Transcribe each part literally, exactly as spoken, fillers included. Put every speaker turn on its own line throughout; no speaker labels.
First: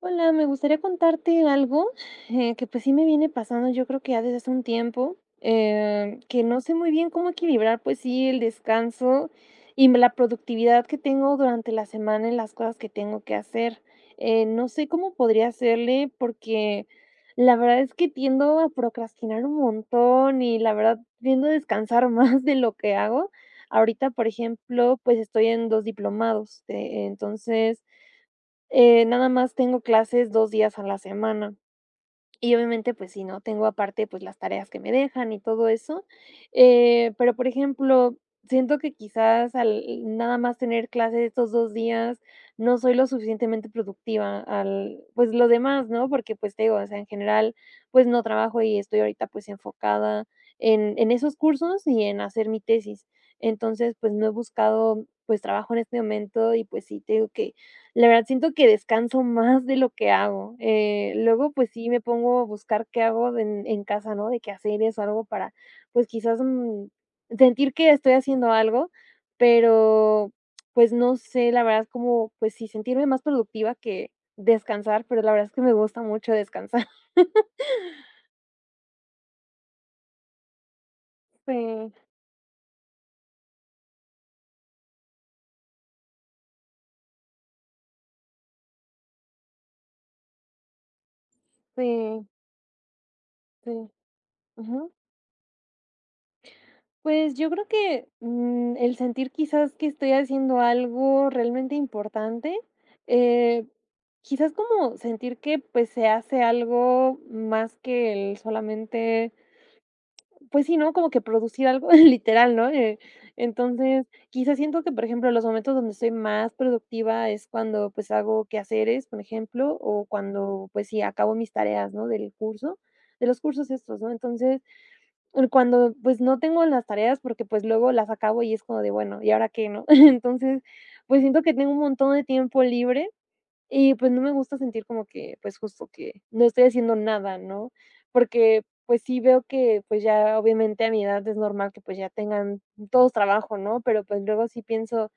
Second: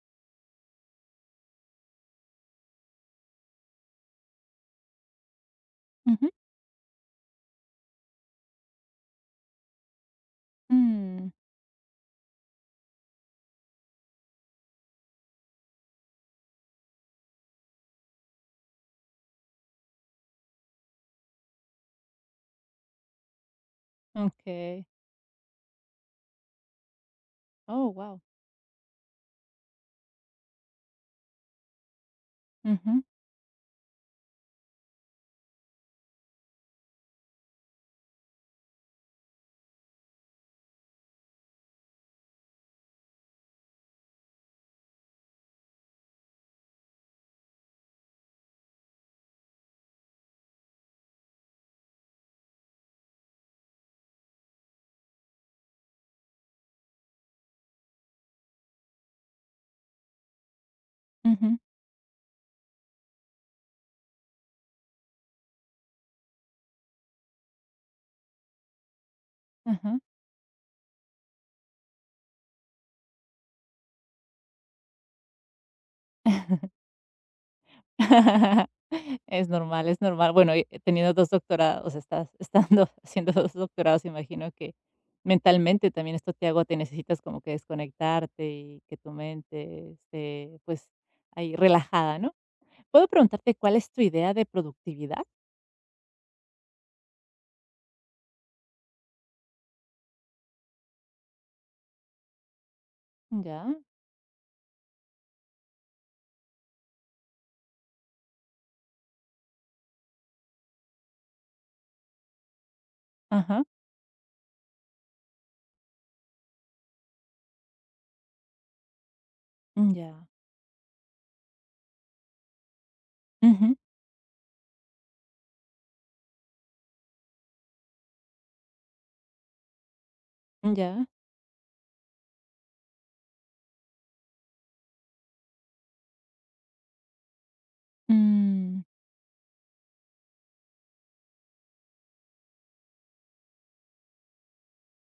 Hola, me gustaría contarte algo eh, que pues sí me viene pasando, yo creo que ya desde hace un tiempo, eh,
Ujú.
que no sé muy bien cómo equilibrar pues sí el descanso y la productividad que
Mm,
tengo durante la semana en las cosas que tengo que hacer. Eh, no sé cómo podría hacerle porque la verdad es que tiendo a procrastinar un montón y la verdad tiendo a descansar más de lo que hago. Ahorita, por
okey.
ejemplo, pues estoy en dos diplomados, eh, entonces
Oh, wow.
eh, nada más tengo clases dos días a la semana y obviamente,
Ujú,
pues sí, ¿no? Tengo aparte, pues las tareas que me dejan y todo eso, eh, pero, por ejemplo, siento que quizás al nada más tener clases estos dos días no soy lo suficientemente productiva al pues lo demás, ¿no? Porque, pues, te digo, o sea, en general, pues no trabajo y estoy ahorita, pues, enfocada en en esos cursos y en hacer mi tesis. Entonces, pues no he buscado, pues, trabajo en este momento y, pues sí, tengo que la verdad siento que descanso más de lo que hago. Eh, luego,
ujú,
pues sí, me pongo a buscar qué hago en en casa, ¿no? De qué hacer eso algo para, pues, quizás, mm, sentir que estoy haciendo algo,
ajá.
pero, pues, no sé, la verdad, como, pues sí, sentirme más productiva que descansar, pero la verdad es que me gusta mucho descansar.
Es normal, es normal. Bueno, y eh, teniendo dos
Sí,
doctorados, estás estando haciendo dos doctorados, imagino que mentalmente también esto te agota y necesitas como que desconectarte y que tu mente esté, pues, ahí relajada,
sí,
¿no? ¿Puedo preguntarte cuál es
sí.
tu idea de
Ujú.
productividad?
Pues yo creo que, mm, el sentir quizás que estoy haciendo algo realmente importante, eh,
Ya,
quizás como sentir que, pues, se hace algo más que el solamente, pues sí, ¿no? Como que producir algo literal, ¿no? Eh,
ajá,
entonces, quizás siento que, por ejemplo, los momentos donde estoy más productiva es cuando, pues, hago quehaceres, por ejemplo, o
ya,
cuando, pues sí, acabo mis tareas, ¿no? Del curso, de los cursos
ujú,
estos, ¿no? Entonces, cuando, pues, no tengo las tareas, porque, pues, luego las acabo y es como de, bueno, ¿y ahora qué, no? Entonces,
ya,
pues, siento que tengo un montón de tiempo libre y, pues, no me gusta sentir como que, pues, justo que no estoy haciendo nada, ¿no? Porque,
mm,
pues, sí veo que, pues, ya obviamente a mi edad es normal que, pues, ya tengan todos trabajo, ¿no? Pero, pues, luego sí pienso:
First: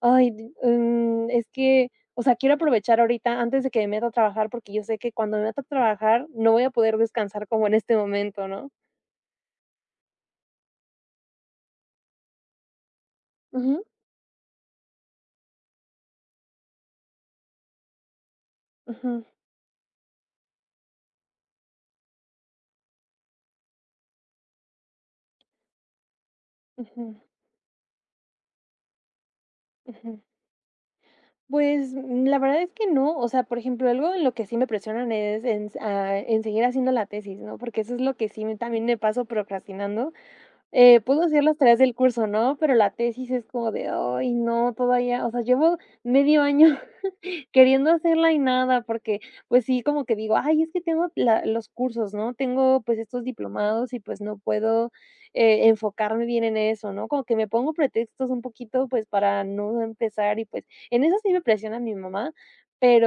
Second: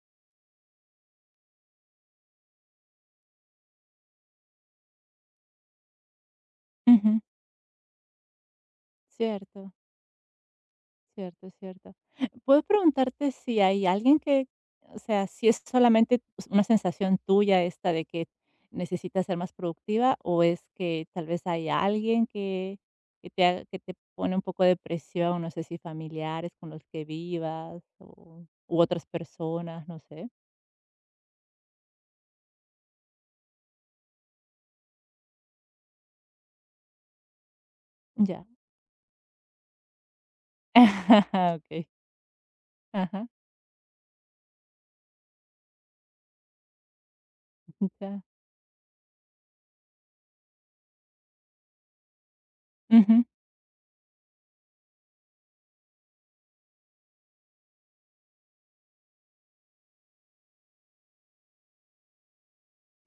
"Ay, di- mm, es que, o sea, quiero aprovechar ahorita antes de que me meta a trabajar, porque yo sé que cuando me meta a trabajar no voy a poder
ujú,
descansar como en este momento", ¿no?
cierto. Cierto, cierto. ¿Puedo preguntarte si
Ujú,
hay alguien que, o sea, si es solamente pues, una sensación tuya esta de que
ujú.
necesitas ser más productiva o es que tal vez hay alguien que, que te, ha- que te pone un poco de presión, no sé si familiares con los que
Ujú,
vivas o, u otras personas, no
ujú.
sé?
Pues, mm, la verdad es que no, o sea, por ejemplo, algo en lo que sí me presionan es en s ah, en seguir haciendo la tesis, ¿no? Porque eso es lo que sí
Ya.
me también me paso procrastinando. Eh, puedo hacer las tareas
Ok.
del curso, ¿no? Pero la
Ajá.
tesis es como de: "Ay, no, todavía", o sea, llevo medio año queriendo
Ya.
hacerla y nada, porque, pues sí, como que digo: "Ay, es que tengo la los cursos, ¿no? Tengo, pues, estos
Ujú,
diplomados y, pues, no puedo, eh, enfocarme bien en eso", ¿no? Como que me pongo pretextos un poquito, pues, para no empezar y, pues, en eso sí me presiona mi mamá,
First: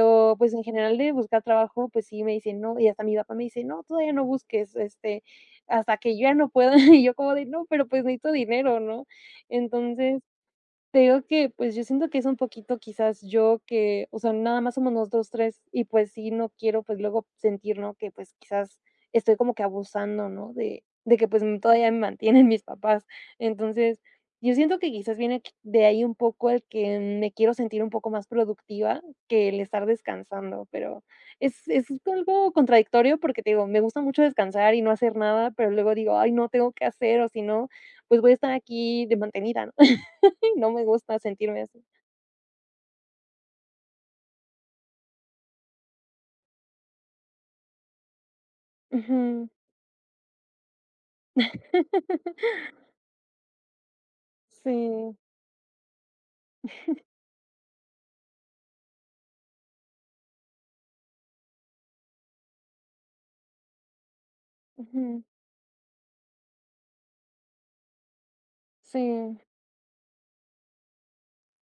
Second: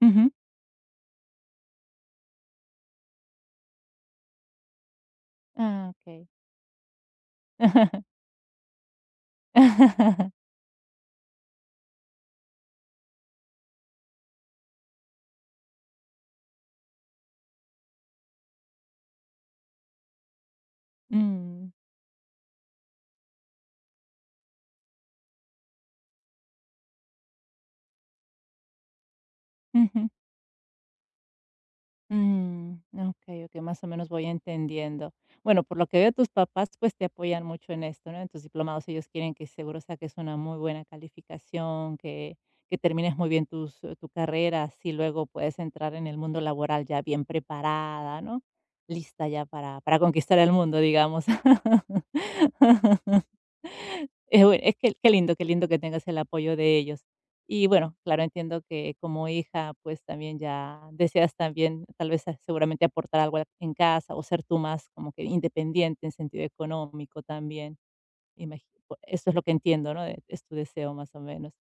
ujú.
pues, en general de buscar trabajo, pues sí me dice: "No", y hasta mi papá me dice: "No, todavía no busques, este,
Ah,
hasta que yo
ok.
ya no pueda", y yo como de: "No, pero, pues, necesito dinero", ¿no? Entonces te digo que, pues, yo siento que es un poquito quizás yo que, o sea, nada más somos nosotros tres y, pues, sí, no quiero, pues, luego sentir, ¿no?, que, pues, quizás estoy como que abusando, ¿no?, de de que, pues, mm,
Mm,
todavía me mantienen mis papás. Entonces, yo siento que quizás viene q de ahí un poco el que me quiero sentir un poco más productiva que el estar
ujú.
descansando, pero es es algo
Mm,
contradictorio porque,
okey,
te
okey,
digo, me
más o
gusta
menos
mucho
voy
descansar y no
entendiendo.
hacer nada,
Bueno,
pero
por lo
luego
que veo,
digo:
tus
"Ay, no,
papás,
tengo que
pues, te
hacer, o si
apoyan
no,
mucho en esto, ¿no?
pues
En
voy a
tus
estar
diplomados,
aquí
ellos
de
quieren que
mantenida", ¿no?
seguro saques una
Y
muy
no me
buena
gusta sentirme así.
calificación, que que termines muy bien tus eh, tu carrera, así luego puedes entrar en el mundo laboral ya bien preparada, ¿no? Lista ya
Ujú.
para para conquistar el mundo, digamos. Eh, bueno, es que qué
Sí,
lindo, qué lindo que tengas el apoyo de ellos. Y bueno, claro, entiendo que como hija, pues también ya deseas también tal vez a- seguramente aportar algo a- en casa o ser tú más como
ujú,
que independiente en sentido económico también. Imagi- po- Eso es
sí.
lo que entiendo, ¿no? De- Es tu deseo más o menos.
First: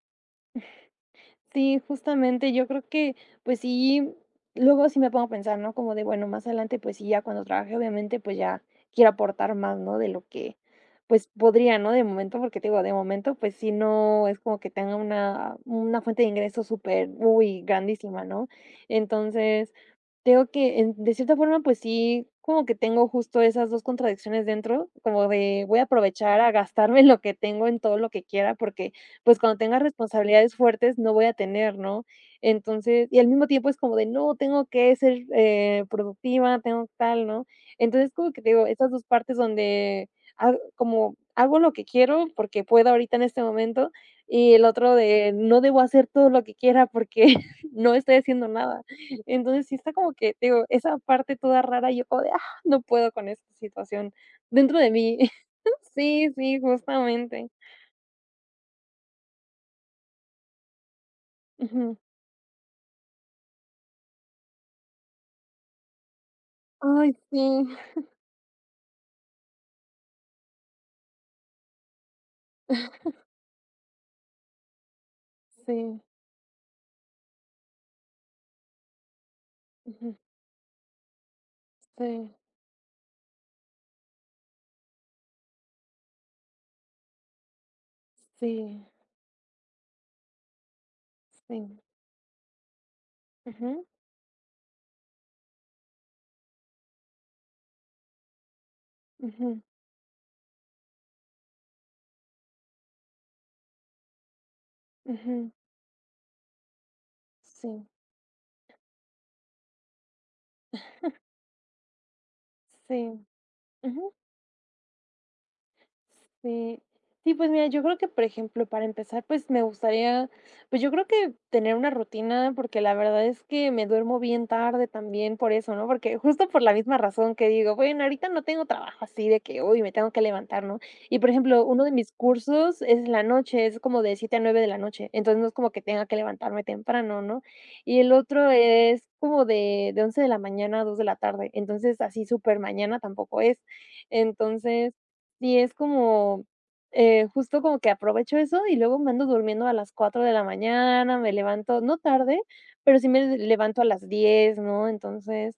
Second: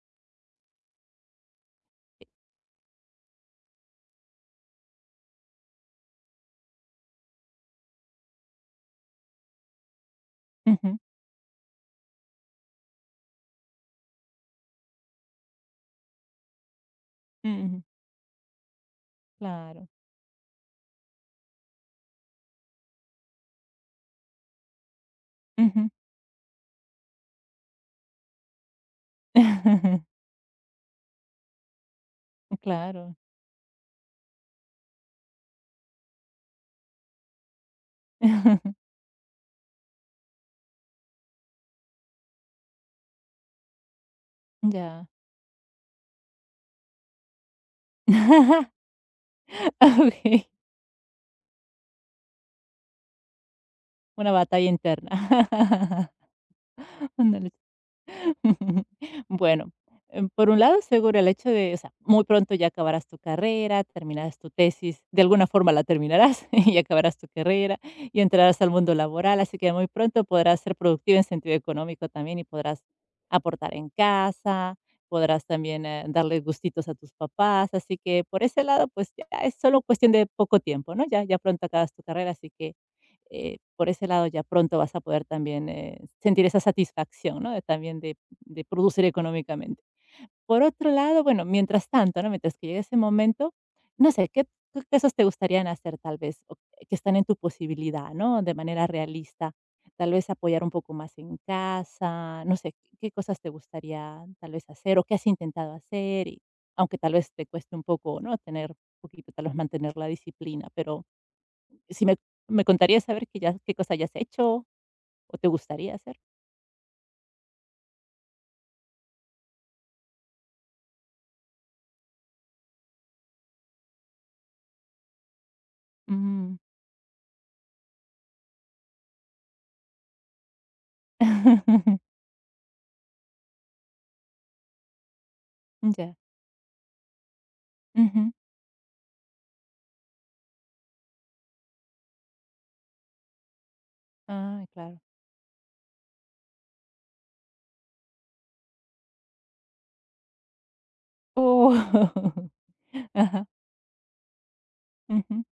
Sí, justamente, yo creo que, pues sí, luego sí me pongo a pensar, ¿no? Como de, bueno, más adelante, pues sí, ya cuando trabaje, obviamente, pues ya quiero aportar más, ¿no? De lo que,
Ujú,
pues podría, ¿no? De momento, porque te digo, de momento, pues sí, no es como que tenga una, una fuente de ingresos súper, uy,
ujú,
grandísima, ¿no? Entonces,
claro.
tengo que, en- de cierta forma, pues sí, como que tengo justo esas dos contradicciones dentro, como de voy a
Ujú.
aprovechar a gastarme lo que tengo en todo lo que quiera, porque pues, cuando tenga responsabilidades fuertes no voy a tener, ¿no? Entonces
Claro.
y al mismo tiempo es como de: "No, tengo que ser, eh, productiva, tengo tal", ¿no? Entonces, como que te digo, estas dos partes donde ha como hago lo que quiero porque puedo ahorita en este momento, y el otro
Ya.
de no debo hacer todo lo que quiera porque no estoy haciendo nada. Entonces, sí está como que, te
Ok.
digo, esa parte toda rara, yo como de: "Ah, no puedo con esta situación",
Una batalla
dentro de mí.
interna.
Sí, sí, justamente.
Ándale, Bueno, em, por un lado, seguro el hecho de, o sea,
Ujú.
muy pronto ya acabarás tu carrera, terminarás tu tesis, de alguna forma la terminarás y
Ay,
acabarás tu
sí.
carrera y entrarás al mundo laboral, así que muy pronto podrás ser productiva en sentido económico también y podrás aportar en casa, podrás también
Sí,
eh, darle gustitos a tus papás, así que por ese lado, pues ya es solo cuestión
ujú,
de poco tiempo, ¿no? Ya, ya pronto acabas tu carrera,
sí,
así que eh, por ese lado ya pronto vas a poder también eh, sentir esa satisfacción, ¿no? De también de de
sí,
producir económicamente. Por otro lado, bueno,
sí,
mientras tanto, ¿no? Mientras que llegue ese momento,
ujú,
no sé, ¿qué qué cosas te gustarían hacer tal vez, o que están en tu posibilidad? ¿No? De manera realista,
ujú,
tal vez apoyar un poco más en casa, no sé, ¿qué cosas te gustaría tal vez hacer o qué has
ujú,
intentado hacer? Y aunque tal vez te cueste un
sí,
poco, ¿no? Tener un poquito, tal vez mantener la disciplina, pero si me me contarías
sí,
saber qué ya qué cosa hayas
ujú.
hecho o te gustaría hacer.
Sí. Sí, pues mira, yo creo que, por ejemplo, para empezar, pues me gustaría, pues yo creo que tener una rutina, porque la verdad es que me duermo bien tarde también por eso, ¿no? Porque justo
Mm.
por la misma razón que digo, bueno, ahorita no tengo trabajo así de que, uy, me tengo que levantar, ¿no? Y por ejemplo, uno de mis cursos es la noche, es como de siete a nueve de la noche, entonces no es como que tenga que
Ya.
levantarme temprano, ¿no? Y el
Ujú.
otro es como de, de once de la mañana a dos de la tarde, entonces así súper mañana tampoco es.
Ah,
Entonces...
claro.
Sí, es como, eh, justo como que aprovecho eso y luego me ando durmiendo a las cuatro de la mañana, me levanto, no tarde,
Oh.
pero sí me
Ajá.
levanto a las diez, ¿no?
Ujú,
Entonces,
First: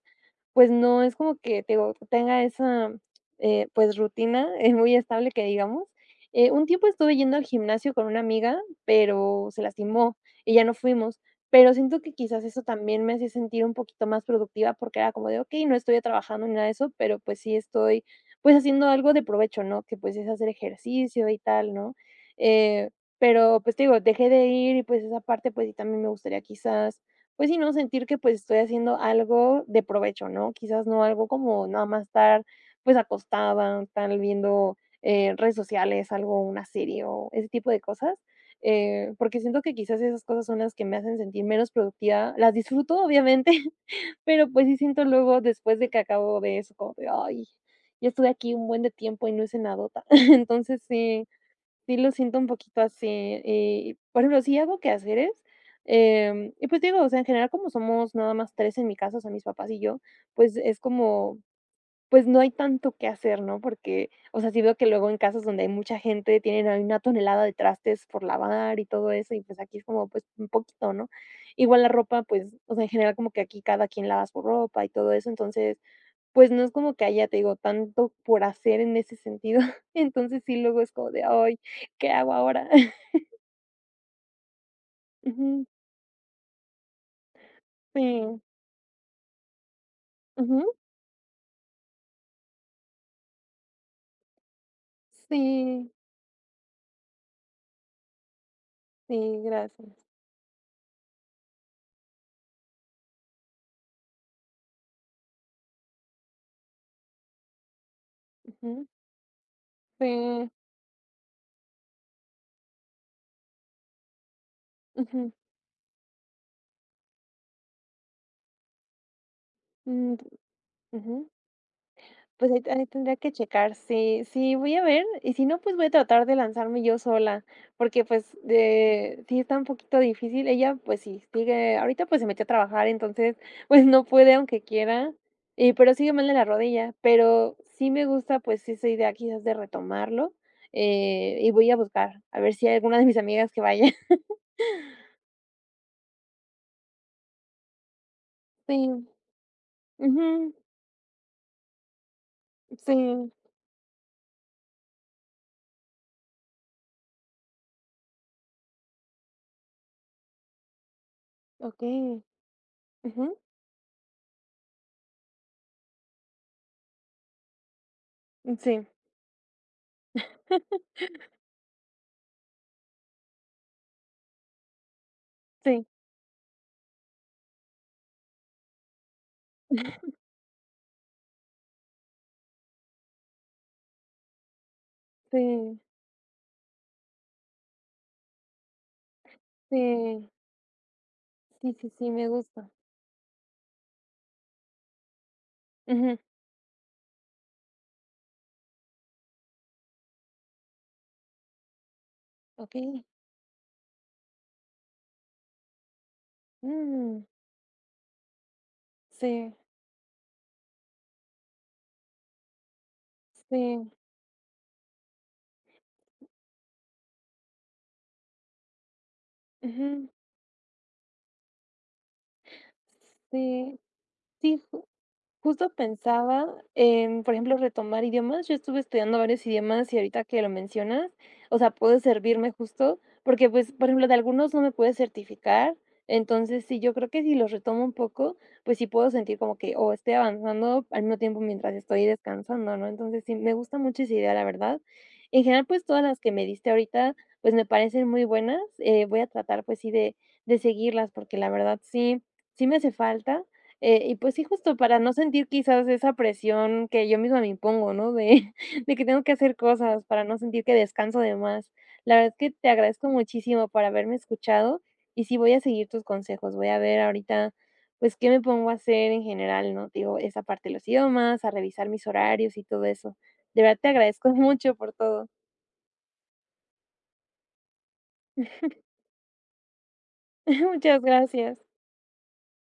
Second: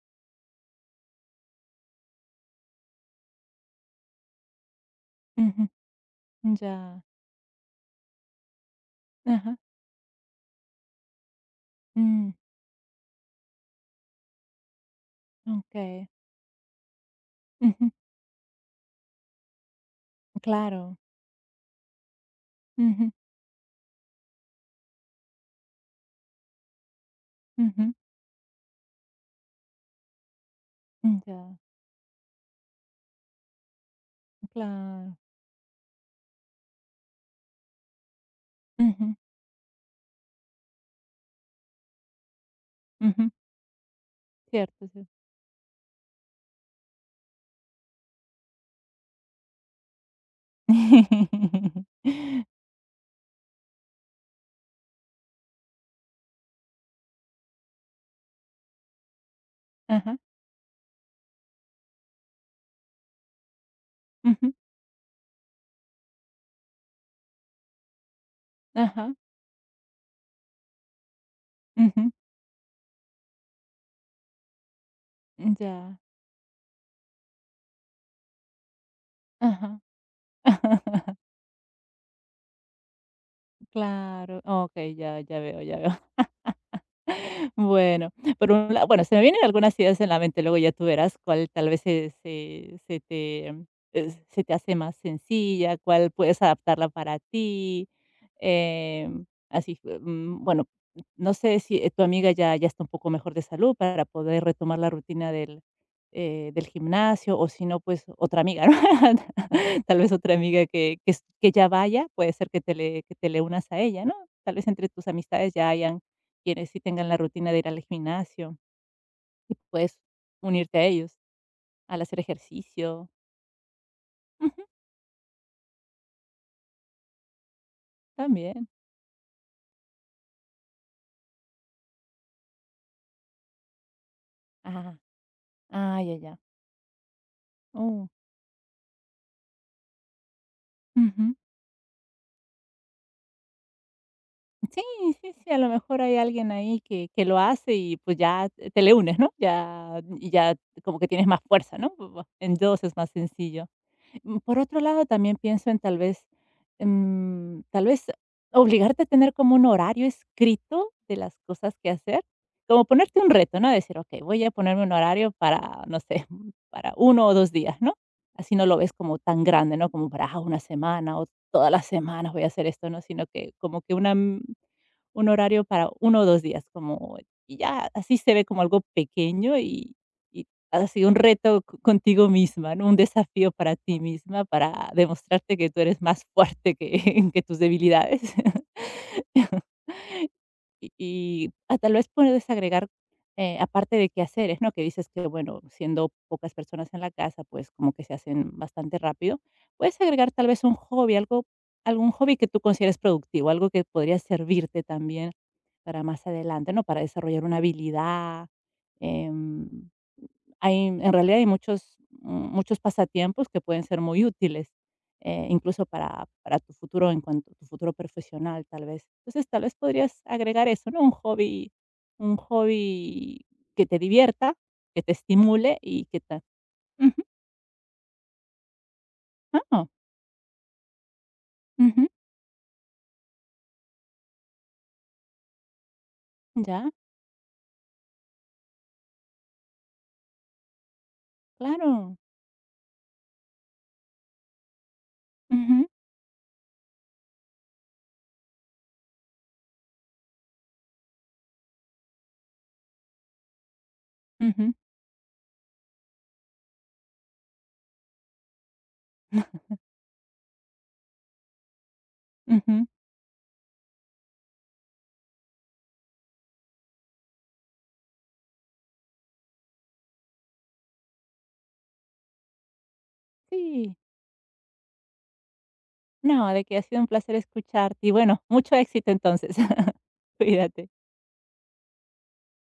pues no, es como que, te digo, tenga esa, eh, pues, rutina, eh, muy estable que
ujú.
digamos. Eh, un tiempo
Ya.
estuve yendo al gimnasio con una amiga, pero
Ajá.
se lastimó y ya no fuimos, pero siento que
Mm,
quizás eso también me hacía sentir un poquito más productiva, porque era como de: "Ok, no estoy
okey.
trabajando ni nada de eso, pero, pues, sí
Ujú.
estoy, pues, haciendo algo de provecho", ¿no? Que, pues, es hacer
Claro.
ejercicio y tal, ¿no? Eh,
Ujú,
pero, pues, te digo, dejé de ir y, pues, esa parte, pues, sí también me gustaría quizás pues sí, ¿no?
ujú.
Sentir que, pues, estoy haciendo algo de provecho, ¿no? Quizás no algo
Ya.
como nada más estar, pues, acostada, estar viendo,
Claro.
eh, redes sociales, algo, una serie o ese tipo de cosas, eh,
Ujú,
porque siento que quizás esas cosas son las que me hacen sentir menos productiva. Las disfruto,
ujú.
obviamente, pero, pues, sí
Cierto,
siento
sí.
luego después de que acabo de eso, como de: "Ay, ya estuve aquí un buen de tiempo y no hice nada". Entonces, sí. Sí lo siento un poquito así, y, por ejemplo, sí hago quehaceres, em, y pues digo, o sea, en general, como somos nada más tres en mi casa, o sea, mis papás y yo,
Ajá.
pues es como, pues no hay tanto que hacer, ¿no? Porque, o sea,
Ujú.
sí veo que luego en casas donde hay mucha gente tienen ahí una tonelada de trastes por lavar y todo
Ajá.
eso, y pues aquí es como, pues un poquito, ¿no? Igual la
Ujú.
ropa, pues, o sea, en general, como que aquí cada quien lava su ropa y todo eso, entonces
Ya.
pues no es como que haya, te digo, tanto por hacer en ese sentido.
Ajá.
Entonces sí, luego es como de: "Ay, ¿qué hago ahora?".
Claro. Okey, ya, ya veo,
Ujú,
ya veo. Bueno,
sí,
por un la bueno, se me vienen algunas ideas en la mente, luego ya
ujú,
tú verás cuál tal vez se se se te, mm, se te hace más sencilla,
sí,
cuál puedes adaptarla para ti, em,
sí,
así,
gracias.
mm, bueno, no sé si, eh, tu amiga ya ya está un poco mejor de salud para poder retomar la rutina del, eh, del gimnasio, o si no, pues otra amiga, ¿no?
Ujú,
Tal vez otra
sí,
amiga que que s que ya vaya, puede ser que te le que te le unas a ella, ¿no? Tal vez entre tus
ujú,
amistades ya hayan quienes sí tengan la rutina de ir al gimnasio y puedes
mm,
unirte a
ujú.
ellos al hacer
Pues ahí ahí
ejercicio.
tendría que checar, sí, sí,
Ujú,
voy a ver, y si no, pues voy a tratar de lanzarme yo sola, porque, pues,
también.
de sí está un poquito difícil. Ella, pues sí, sigue ahorita, pues, se metió a trabajar, entonces, pues, no puede aunque
Ah,
quiera, y pero
ah,
sigue
ya,
mal de
ya.
la rodilla, pero sí me
Oh,
gusta, pues, esa idea quizás de retomarlo,
ujú.
eh, y voy a buscar, a ver si hay alguna de mis amigas que vaya.
Sí, sí, sí, a lo mejor hay alguien ahí que, que lo hace y pues ya te
Sí,
te le unes, ¿no? Ya, y
ujú,
ya como que tienes más fuerza, ¿no? Entonces
sí,
es más sencillo. Mm, por otro lado, también pienso en tal vez, mm, tal vez obligarte a tener como un horario escrito de las cosas que
okey,
hacer, como ponerte un
ujú,
reto, ¿no? Decir: "Okey, voy a ponerme un horario para, no sé, para uno o dos días", ¿no? Así no lo
sí,
ves como tan grande, ¿no? Como para, ah, una semana o todas las semanas voy a hacer esto, ¿no? Sino que como que una, mm un horario
sí,
para uno o dos días, como y ya así se ve como algo pequeño y y así un reto co contigo misma, ¿no? Un desafío para ti misma, para demostrarte que
sí,
tú eres más fuerte que que tus debilidades.
sí.
Y y,
Sí,
ah,
sí,
tal
sí,
vez
me
puedes
gusta.
agregar, eh, aparte de qué hacer es ¿no? Que dices que, bueno, siendo
Ujú,
pocas personas en la casa, pues, como que se hacen bastante rápido. Puedes agregar tal vez un hobby, algo algún hobby que tú consideres
okey.
productivo, algo que podría servirte también para más adelante, ¿no? Para
Mm,
desarrollar una habilidad.
sí,
em, hay, en realidad hay muchos, mm, muchos pasatiempos que pueden
sí,
ser muy útiles, eh, incluso para, para tu futuro, en cuanto a tu futuro profesional, tal vez. Entonces, tal vez
ujú,
podrías agregar eso, ¿no? Un hobby, un hobby
sí,
que te divierta,
sí.
que te
Justo
estimule y que te...
pensaba en,
Ujú,
por ejemplo, retomar idiomas. Yo estuve estudiando varios
ah,
idiomas y ahorita que lo mencionas, o sea, puede
ujú,
servirme justo, porque pues, por ejemplo, de algunos no me pude certificar. Entonces, sí,
ya,
yo creo que si los retomo un poco, pues sí puedo sentir como que o estoy avanzando al mismo tiempo mientras estoy
claro.
descansando, ¿no? Entonces, sí, me gusta mucho esa idea, la verdad. En general, pues
Ujú,
todas las que me diste ahorita, pues me parecen muy buenas. Eh, voy a tratar, pues sí, de, de seguirlas, porque la verdad sí, sí me hace falta. Eh, y pues sí,
ujú,
justo para no sentir quizás esa presión que yo misma me impongo, ¿no? De, de que tengo que hacer cosas para no sentir que descanso de más. La verdad es que te
ujú,
agradezco muchísimo por haberme escuchado y sí voy a seguir tus consejos. Voy a ver ahorita, pues, qué me pongo a hacer en general, ¿no? Digo, esa parte de los idiomas, a revisar mis horarios y todo eso. De verdad te
sí.
agradezco mucho por todo.
No, de que ha sido un placer escucharte y bueno, mucho éxito entonces. Cuídate.
Muchas gracias.